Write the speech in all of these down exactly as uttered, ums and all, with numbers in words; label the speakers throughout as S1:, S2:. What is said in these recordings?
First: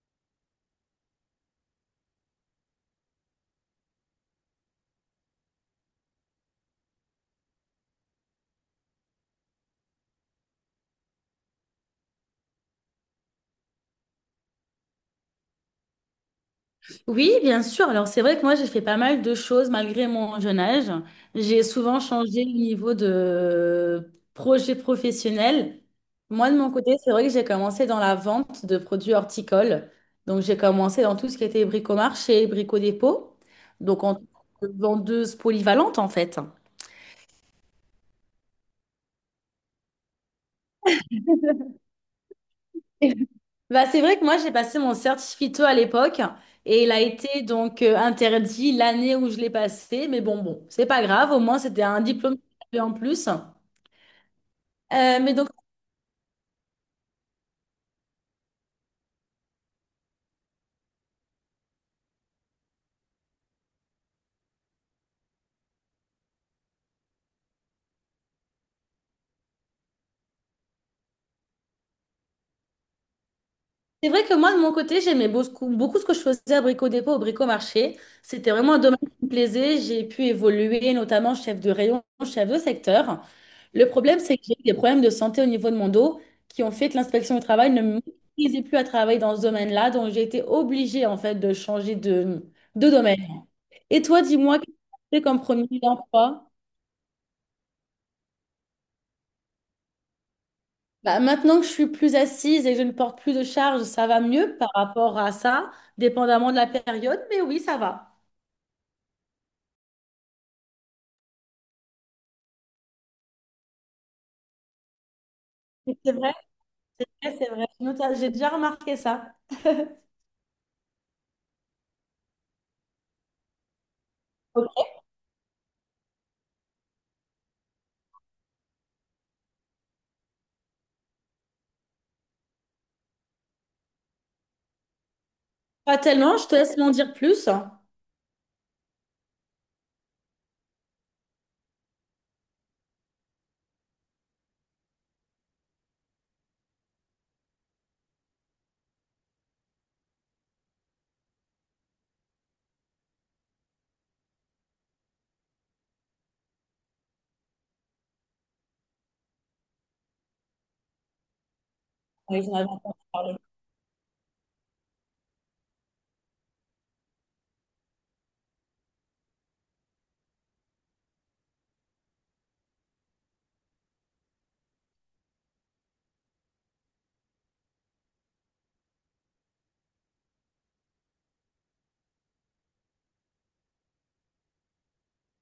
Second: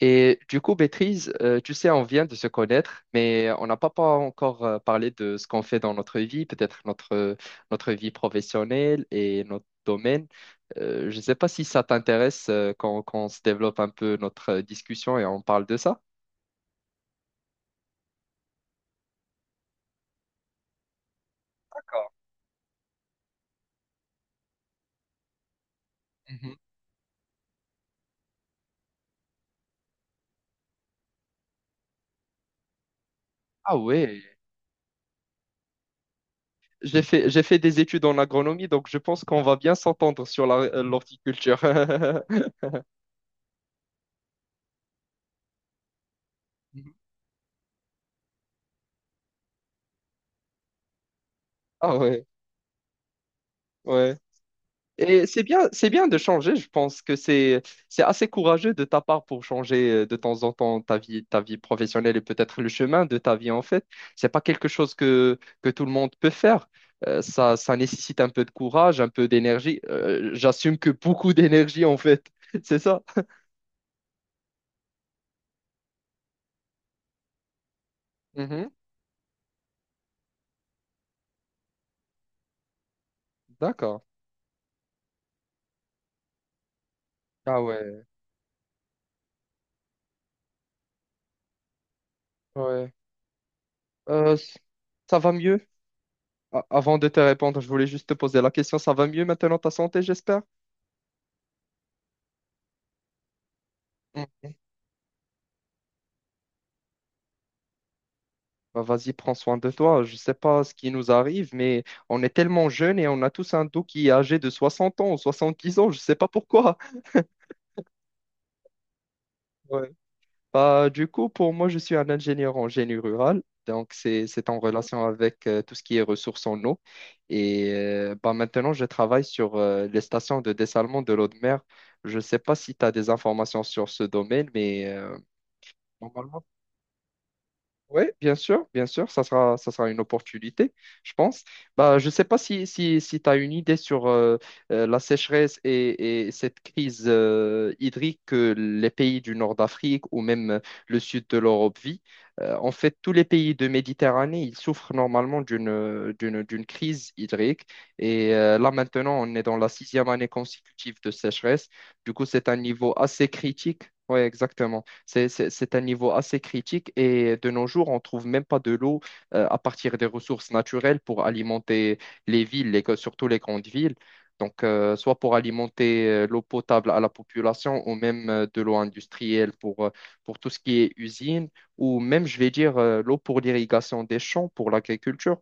S1: Et du coup, Béatrice, euh, tu sais, on vient de se connaître, mais on n'a pas, pas encore euh, parlé de ce qu'on fait dans notre vie, peut-être notre, notre vie professionnelle et notre domaine. Euh, je ne sais pas si ça t'intéresse euh, quand, quand on se développe un peu notre euh, discussion et on parle de ça.
S2: Oui, bien sûr. Alors, c'est vrai que moi, j'ai fait pas mal de choses malgré mon jeune âge. J'ai souvent changé le niveau de projet professionnel. Moi, de
S1: Mhm.
S2: mon côté, c'est vrai que j'ai commencé dans la vente de produits horticoles. Donc, j'ai commencé dans tout ce qui était bricomarché, bricodépôt.
S1: Ah
S2: Donc, en tant
S1: ouais,
S2: que vendeuse polyvalente, en fait.
S1: j'ai fait, j'ai fait des études en agronomie, donc je pense qu'on va bien s'entendre sur la- euh, l'horticulture.
S2: Bah, c'est vrai que moi, j'ai passé mon certificat à l'époque et il a été donc euh, interdit l'année où je l'ai passé. Mais bon, bon, c'est pas grave. Au moins, c'était
S1: Ah
S2: un
S1: ouais,
S2: diplôme que j'avais en plus.
S1: ouais.
S2: Euh,
S1: Et
S2: mais
S1: c'est
S2: donc,
S1: bien, c'est bien de changer. Je pense que c'est, c'est assez courageux de ta part pour changer euh, de temps en temps ta vie, ta vie professionnelle et peut-être le chemin de ta vie en fait. C'est pas quelque chose que, que tout le monde peut faire. Euh, ça, ça nécessite un peu de courage, un peu d'énergie. Euh, j'assume que beaucoup d'énergie en fait. C'est ça.
S2: c'est vrai que moi, de mon côté, j'aimais beaucoup, beaucoup ce que je faisais à Brico Dépôt, au Brico Marché. C'était
S1: Mhm.
S2: vraiment un domaine qui me plaisait. J'ai pu évoluer, notamment chef de rayon, chef de secteur. Le
S1: D'accord.
S2: problème, c'est que j'ai eu des problèmes de santé au niveau de mon dos qui ont fait que l'inspection du
S1: Ah
S2: travail ne
S1: ouais,
S2: m'autorisait plus à travailler dans ce domaine-là. Donc, j'ai été obligée, en fait, de changer de, de
S1: ouais.
S2: domaine. Et toi,
S1: Euh, s-
S2: dis-moi, qu'est-ce que tu as
S1: ça
S2: fait
S1: va
S2: comme
S1: mieux?
S2: premier emploi?
S1: A- Avant de te répondre, je voulais juste te poser la question. Ça va mieux maintenant ta santé, j'espère?
S2: Bah, maintenant que je suis plus assise et que je ne porte plus de charge, ça va mieux par rapport à ça, dépendamment de la période, mais oui, ça va.
S1: Bah, vas-y, prends soin de toi. Je sais pas ce qui nous arrive, mais on est tellement jeunes et on a tous un dos qui est âgé de soixante ans ou soixante-dix ans. Je
S2: C'est
S1: sais pas
S2: vrai,
S1: pourquoi.
S2: ouais, c'est vrai. Je note- J'ai déjà remarqué ça.
S1: Ouais. Bah, du coup, pour moi, je suis un ingénieur en génie rural. Donc, c'est, c'est en
S2: Ok.
S1: relation avec euh, tout ce qui est ressources en eau. Et euh, bah, maintenant, je travaille sur euh, les stations de dessalement de l'eau de mer. Je ne sais pas si tu as des informations sur ce domaine, mais euh,
S2: Pas tellement,
S1: normalement,
S2: je te laisse m'en dire plus.
S1: oui, bien sûr, bien sûr, ça sera, ça sera une opportunité, je pense. Bah, je ne sais pas si, si, si tu as une idée sur euh, euh, la sécheresse et, et cette crise euh, hydrique que les pays du nord d'Afrique ou même euh, le sud de l'Europe vit. Euh, en fait, tous les pays de Méditerranée, ils souffrent normalement d'une, euh, d'une, d'une crise hydrique. Et euh, là, maintenant, on est dans la sixième année consécutive de sécheresse. Du coup,
S2: Oui,
S1: c'est
S2: j'en
S1: un
S2: avais
S1: niveau
S2: entendu
S1: assez
S2: parler.
S1: critique. Oui, exactement. C'est, c'est- c'est un niveau assez critique et de nos jours, on trouve même pas de l'eau euh, à partir des ressources naturelles pour alimenter les villes, les- surtout les grandes villes. Donc, euh, soit pour alimenter euh, l'eau potable à la population ou même euh, de l'eau industrielle pour, euh, pour tout ce qui est usine ou même, je vais dire, euh, l'eau pour l'irrigation des champs, pour l'agriculture.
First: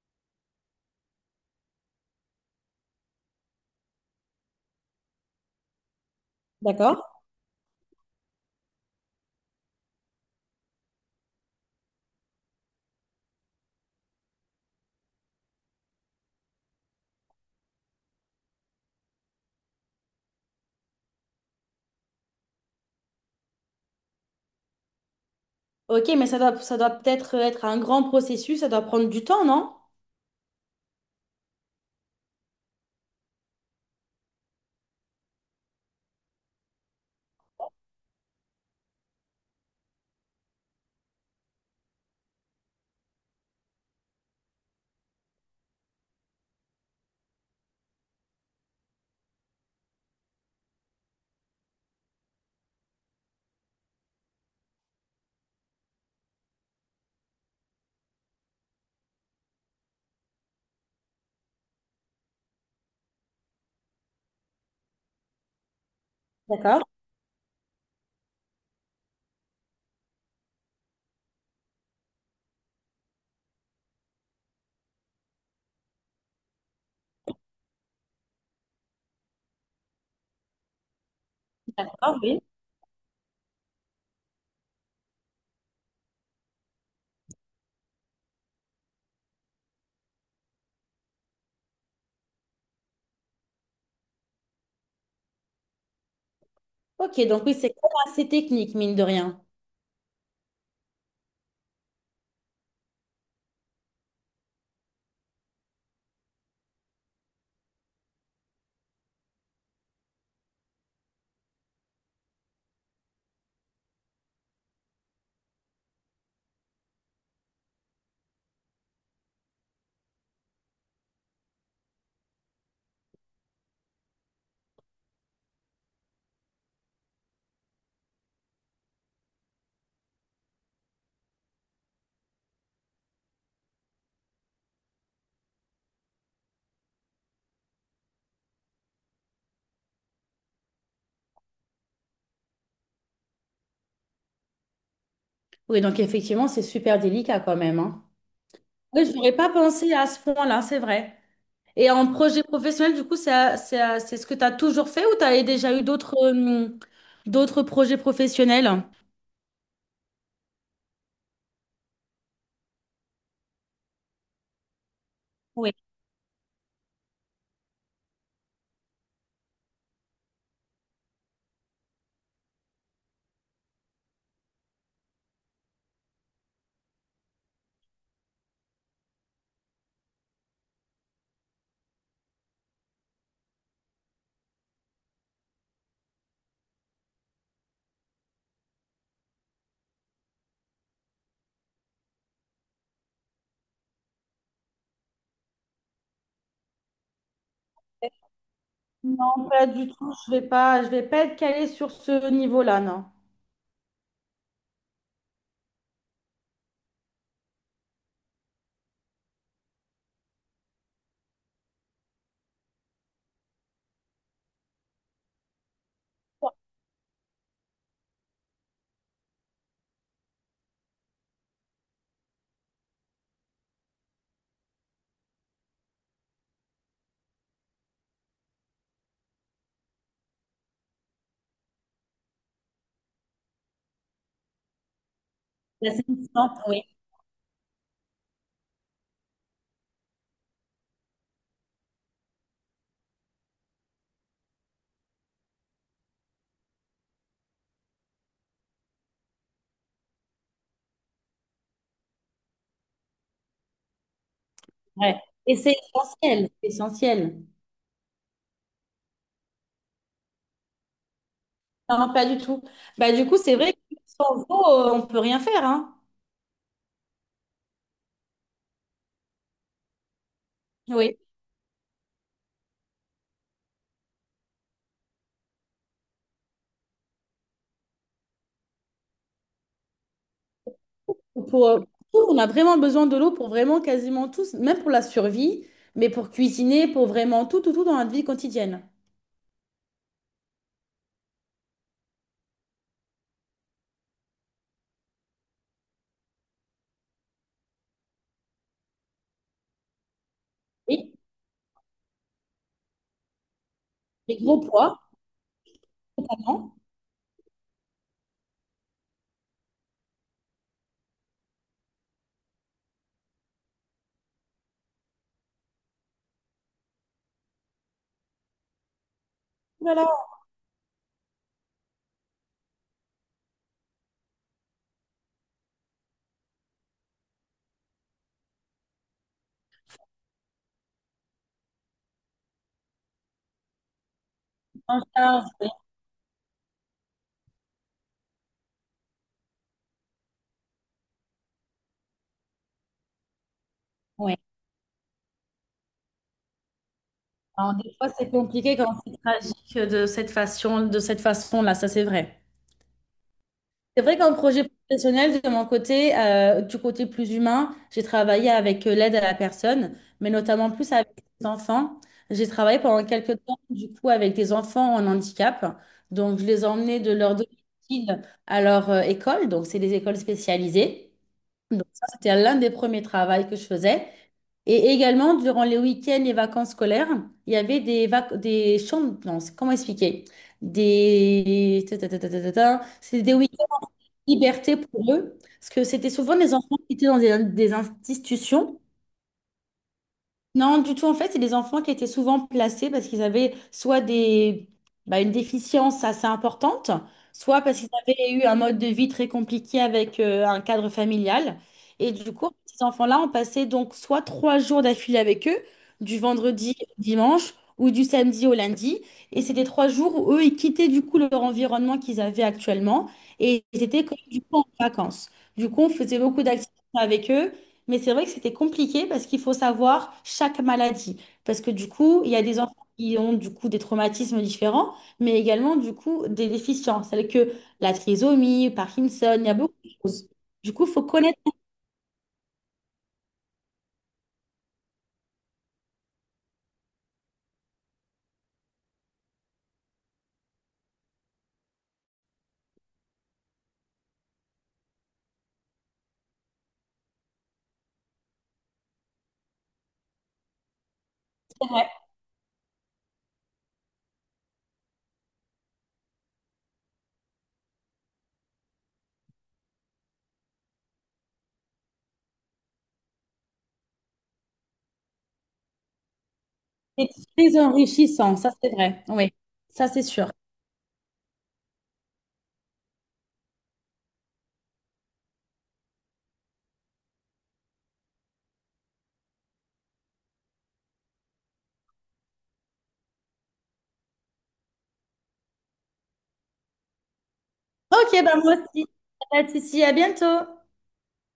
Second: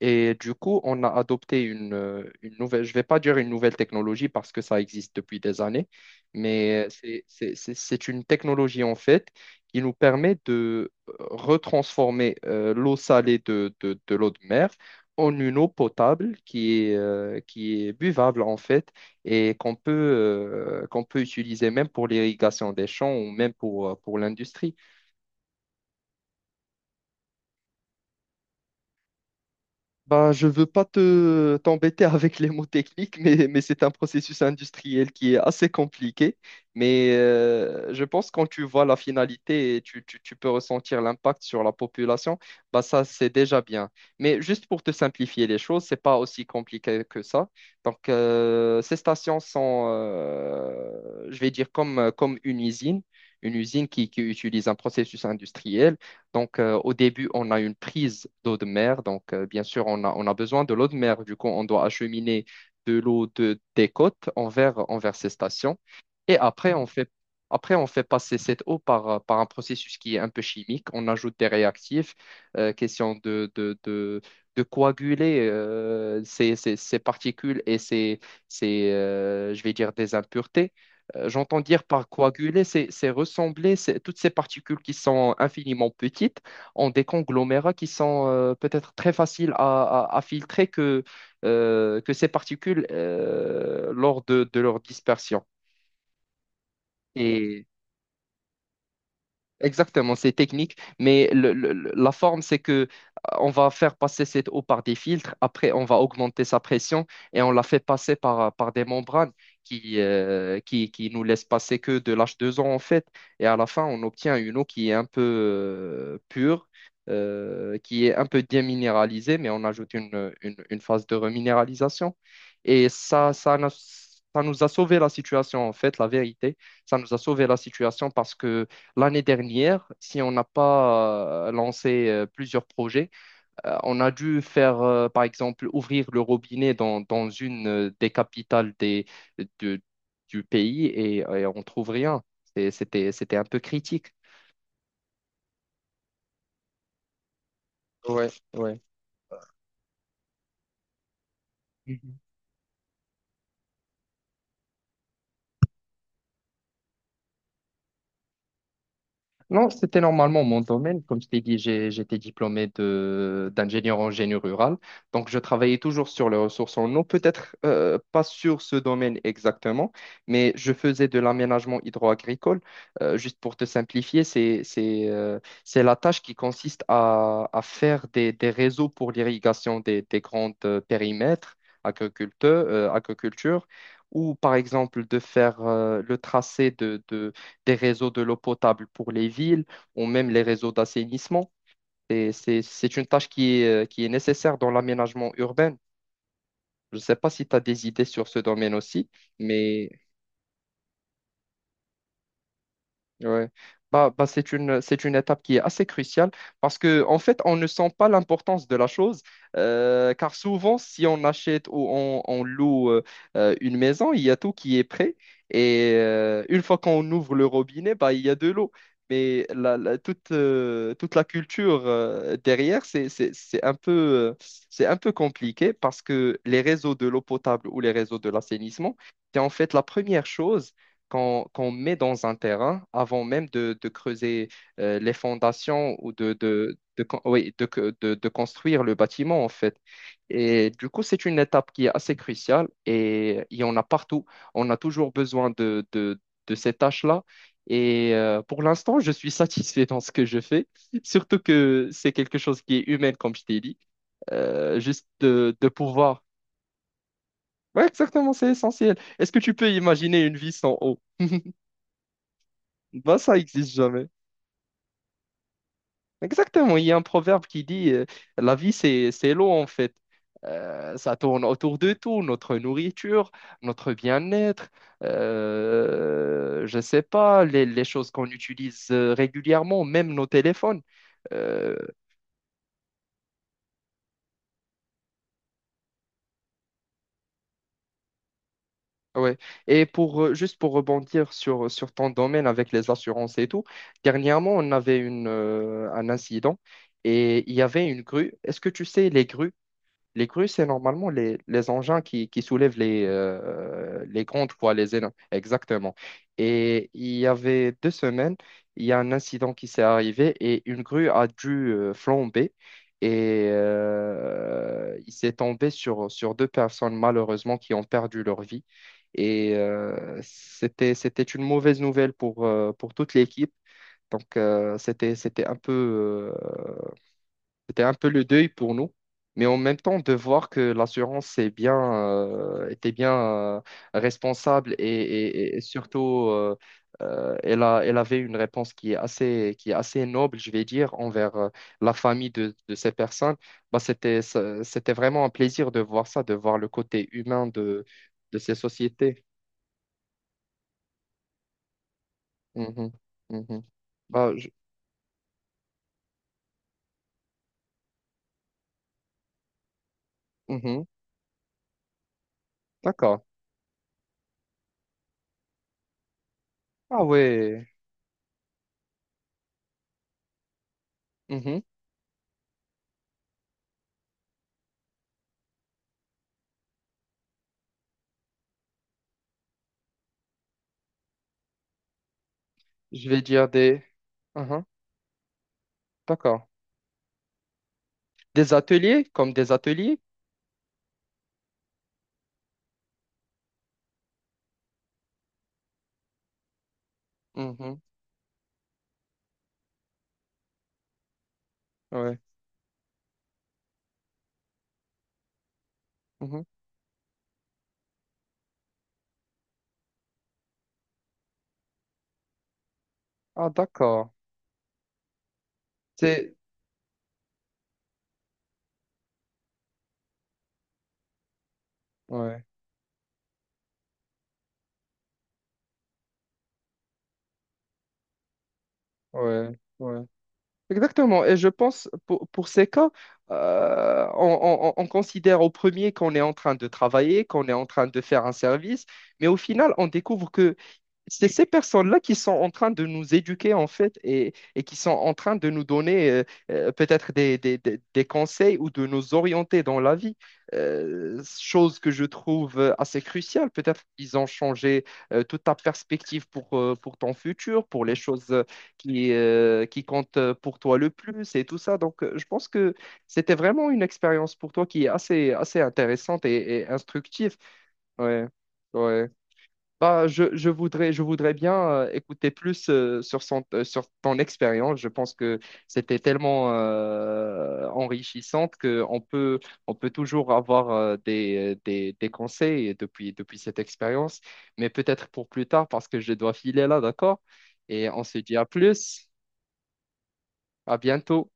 S1: Et du coup, on a adopté une, euh, une nouvelle, je vais pas dire une nouvelle technologie parce que ça existe depuis des années, mais euh,
S2: D'accord.
S1: c'est c'est- c'est- c'est une technologie en fait qui nous permet de euh, retransformer euh, l'eau salée de, de- de l'eau de mer en une eau potable qui est, euh, qui est buvable en fait et qu'on peut, euh, qu'on peut utiliser même pour l'irrigation des champs ou même pour, euh, pour l'industrie.
S2: Ok, mais ça doit, ça doit peut-être être un grand processus, ça doit prendre du temps, non?
S1: Bah, je veux pas te t'embêter avec les mots techniques, mais, mais c'est un processus industriel qui est assez compliqué. Mais euh, je pense quand tu vois la finalité et tu, tu- tu peux ressentir l'impact sur la population, bah ça c'est déjà bien. Mais juste pour te simplifier les choses, c'est pas aussi compliqué que ça. Donc euh, ces stations sont, euh, je vais dire comme comme une usine, une usine qui qui utilise un processus industriel. Donc, euh, au début, on a une prise d'eau de mer. Donc, euh, bien sûr, on a, on a besoin de l'eau de mer. Du coup, on doit acheminer de l'eau de, des côtes envers, envers ces stations. Et après,
S2: D'accord.
S1: on fait, après, on fait passer cette eau par, euh, par un processus qui est un peu chimique. On ajoute des réactifs, euh, question de, de, de, de coaguler euh, ces, ces, ces particules et ces, ces euh, je vais dire, des impuretés. Euh, J'entends dire par
S2: D'accord, oui.
S1: coaguler, c'est c'est ressembler c'est- toutes ces particules qui sont infiniment petites en des conglomérats qui sont euh, peut-être très faciles à, à- à filtrer que, euh, que ces particules euh, lors de de leur dispersion.
S2: Ok, donc oui,
S1: Et
S2: c'est quand même assez technique, mine de rien.
S1: Exactement, c'est technique, mais le- le- le- la forme, c'est que euh, on va faire passer cette eau par des filtres, après on va augmenter sa pression et on la fait passer par, euh, par des membranes qui, euh, qui, qui nous laissent passer que de l'H deux O en fait. Et à la fin, on obtient une eau qui est un peu euh, pure, euh, qui est un peu déminéralisée, mais on ajoute une, une, une phase de reminéralisation. Et ça, ça, n'a- ça nous a sauvé la situation en fait, la vérité. Ça nous a sauvé la situation parce que l'année dernière, si on n'a pas euh, lancé euh, plusieurs projets, euh, on a dû faire, euh, par exemple, ouvrir le robinet dans, dans une euh, des capitales des, de- du pays et, et on trouve rien. C'est- C'était, c'était un peu critique.
S2: Oui, donc effectivement, c'est super délicat quand même, hein.
S1: Ouais, ouais.
S2: Oui, je n'aurais pas pensé à ce point-là, c'est vrai. Et en projet professionnel, du coup, c'est c'est c'est ce que tu as toujours fait ou tu as déjà eu d'autres euh, d'autres projets professionnels?
S1: Non, c'était normalement mon domaine. Comme je t'ai dit, j'ai- j'étais diplômé de d'ingénieur en génie rural. Donc, je travaillais toujours sur les ressources en eau, peut-être euh, pas sur ce domaine exactement, mais je faisais de l'aménagement hydro-agricole. Euh, juste pour te simplifier, c'est c'est euh, c'est la tâche qui consiste à, à faire des, des réseaux pour l'irrigation des, des grands euh, périmètres agriculteurs, euh, agriculture, ou par exemple de faire euh, le tracé des réseaux de l'eau potable pour les villes ou même les réseaux d'assainissement. Et c'est, c'est une tâche qui est, euh, qui est nécessaire dans l'aménagement urbain. Je ne sais pas si tu as des idées sur ce domaine aussi,
S2: Non, pas
S1: mais
S2: du tout. Je vais pas, je vais pas être calée sur ce niveau-là, non.
S1: ouais. Bah, bah, c'est une, c'est une étape qui est assez cruciale parce que en fait, on ne sent pas l'importance de la chose euh, car souvent, si on achète ou on, on loue euh, euh, une maison, il y a tout qui est prêt et euh, une fois qu'on ouvre le robinet, bah, il y a de l'eau. Mais la, la- toute, euh, toute la culture euh, derrière, c'est, c'est, c'est un peu, euh, c'est un peu compliqué parce que les réseaux de l'eau potable ou les réseaux de l'assainissement, c'est en fait la première chose qu'on qu'on met dans un terrain avant même de, de creuser euh, les
S2: La
S1: fondations ou de,
S2: satisfaction,
S1: de,
S2: oui.
S1: de, con- oui, de, que- de- de construire le bâtiment, en fait. Et du coup, c'est une étape qui est assez cruciale et il y en a partout. On a toujours besoin de, de, de ces tâches-là. Et euh, pour l'instant, je suis satisfait dans ce que je fais, surtout que c'est quelque chose qui est humain, comme je t'ai dit. Euh, juste
S2: Ouais.
S1: de,
S2: Et
S1: de
S2: c'est
S1: pouvoir.
S2: essentiel, c'est essentiel.
S1: Ouais, exactement, c'est essentiel. Est-ce que tu peux imaginer une vie sans eau?
S2: Non, pas du tout. Bah,
S1: Bah,
S2: du coup,
S1: ça
S2: c'est vrai
S1: existe
S2: que
S1: jamais.
S2: sans eau, euh, on peut rien faire, hein.
S1: Exactement, il y a un proverbe qui dit euh, la vie c'est c'est l'eau en fait. Euh, ça
S2: Oui.
S1: tourne autour de tout, notre nourriture, notre bien-être, euh, je sais pas, les, les choses qu'on utilise euh, régulièrement, même nos téléphones.
S2: Pour,
S1: Euh,
S2: euh, pour tout, on a vraiment besoin de l'eau pour vraiment quasiment tous, même pour la survie, mais pour cuisiner, pour vraiment tout, tout, tout dans notre vie quotidienne.
S1: ouais. Et pour euh, juste pour rebondir sur, sur ton domaine avec les assurances et tout, dernièrement on avait une, euh, un incident et il y avait une grue. Est-ce que tu sais les grues? Les grues, c'est normalement
S2: Oui.
S1: les, les engins qui, qui soulèvent les, euh, les
S2: Les
S1: grandes
S2: gros
S1: poids, les
S2: poids.
S1: énormes. Exactement.
S2: Temps.
S1: Et il y avait deux semaines, il y a un incident qui s'est arrivé et une grue a dû euh, flamber et euh, il s'est tombé sur, sur deux personnes malheureusement qui ont perdu leur vie. Et
S2: Ouh là là.
S1: euh, c'était, c'était une mauvaise nouvelle pour, euh, pour toute l'équipe. Donc, euh, c'était, c'était un peu euh, c'était un peu le deuil pour nous, mais en même temps de voir que l'assurance c'est bien, euh, était bien euh, responsable et,
S2: En charge,
S1: et- et
S2: oui.
S1: surtout euh, euh, elle a, elle avait une réponse qui est assez, qui est assez noble, je vais dire, envers euh, la famille de, de ces personnes. Bah, c'était,
S2: Oui.
S1: ça- c'était vraiment un plaisir de voir ça, de voir le côté humain
S2: Alors,
S1: de,
S2: des fois, c'est
S1: de ces
S2: compliqué quand c'est
S1: sociétés.
S2: tragique de cette façon, de cette façon-là, ça c'est vrai.
S1: Mhm. Mhm.
S2: C'est vrai
S1: Bah,
S2: qu'en
S1: je-
S2: projet professionnel, de mon côté, euh, du côté plus humain, j'ai travaillé avec euh, l'aide à la personne, mais notamment
S1: mhm.
S2: plus avec les enfants. J'ai travaillé pendant
S1: D'accord.
S2: quelques temps, du coup, avec des enfants en handicap. Donc, je les emmenais
S1: Ah
S2: de leur
S1: ouais.
S2: domicile à leur euh, école. Donc, c'est des écoles spécialisées.
S1: Mhm.
S2: Donc ça, c'était l'un des premiers travaux que je faisais. Et également, durant les week-ends et vacances scolaires, il y avait des, vac- des chambres. Non, c'est- comment expliquer? Des... ta, ta, ta, ta, ta, ta, ta.
S1: Je vais
S2: C'était des
S1: dire des...
S2: week-ends
S1: Mhm.
S2: liberté pour eux. Parce que c'était souvent
S1: D'accord.
S2: des enfants qui étaient dans des, des
S1: Des
S2: institutions.
S1: ateliers, comme des ateliers?
S2: Non, du tout. En fait, c'est des enfants qui étaient souvent placés parce qu'ils avaient soit des, bah, une déficience assez importante, soit parce
S1: Mhm,
S2: qu'ils avaient eu un mode de vie très compliqué avec euh, un cadre familial. Et
S1: ouais.
S2: du coup, ces enfants-là ont passé donc soit trois jours d'affilée avec eux, du
S1: Mhm.
S2: vendredi au dimanche ou du samedi au lundi. Et c'était trois jours où eux, ils quittaient du coup leur environnement qu'ils avaient actuellement
S1: Ah,
S2: et ils étaient
S1: d'accord.
S2: comme du coup en vacances. Du coup, on faisait
S1: C'est...
S2: beaucoup d'activités avec eux. Mais c'est vrai que c'était compliqué parce qu'il faut savoir chaque maladie. Parce que du coup, il y a
S1: Ouais,
S2: des enfants qui ont du coup des traumatismes différents, mais également du coup des déficiences, telles que la trisomie, Parkinson, il y
S1: ouais,
S2: a beaucoup de
S1: ouais.
S2: choses. Du coup, il faut
S1: Exactement. Et
S2: connaître.
S1: je pense, pour, pour ces cas, euh, on, on- on considère au premier qu'on est en train de travailler, qu'on est en train de faire un service, mais au final, on découvre que c'est ces personnes-là qui sont en train de nous éduquer, en fait, et, et qui sont en train de nous donner euh, euh, peut-être des, des- des- des conseils ou de nous orienter dans la vie. Euh,
S2: C'est
S1: chose
S2: vrai.
S1: que je trouve euh, assez cruciale. Peut-être qu'ils ont changé euh, toute ta perspective pour, euh, pour ton futur, pour les choses euh, qui, euh, qui comptent euh, pour toi le plus et tout ça. Donc, euh, je pense que c'était vraiment une expérience pour toi qui est assez, assez intéressante et, et
S2: C'est
S1: instructive.
S2: très
S1: Ouais,
S2: enrichissant, ça c'est vrai.
S1: ouais.
S2: Oui, ça c'est
S1: Bah,
S2: sûr.
S1: je, je voudrais, je voudrais bien euh, écouter plus euh, sur son, euh, sur ton expérience. Je pense que c'était tellement euh, enrichissante qu'on peut, on peut toujours avoir euh, des, des, des conseils depuis, depuis cette expérience, mais peut-être pour plus tard parce que je dois filer là, d'accord? Et on
S2: Ok,
S1: se dit
S2: ben
S1: à
S2: moi aussi.
S1: plus,
S2: Pas de souci, à bientôt.
S1: à bientôt.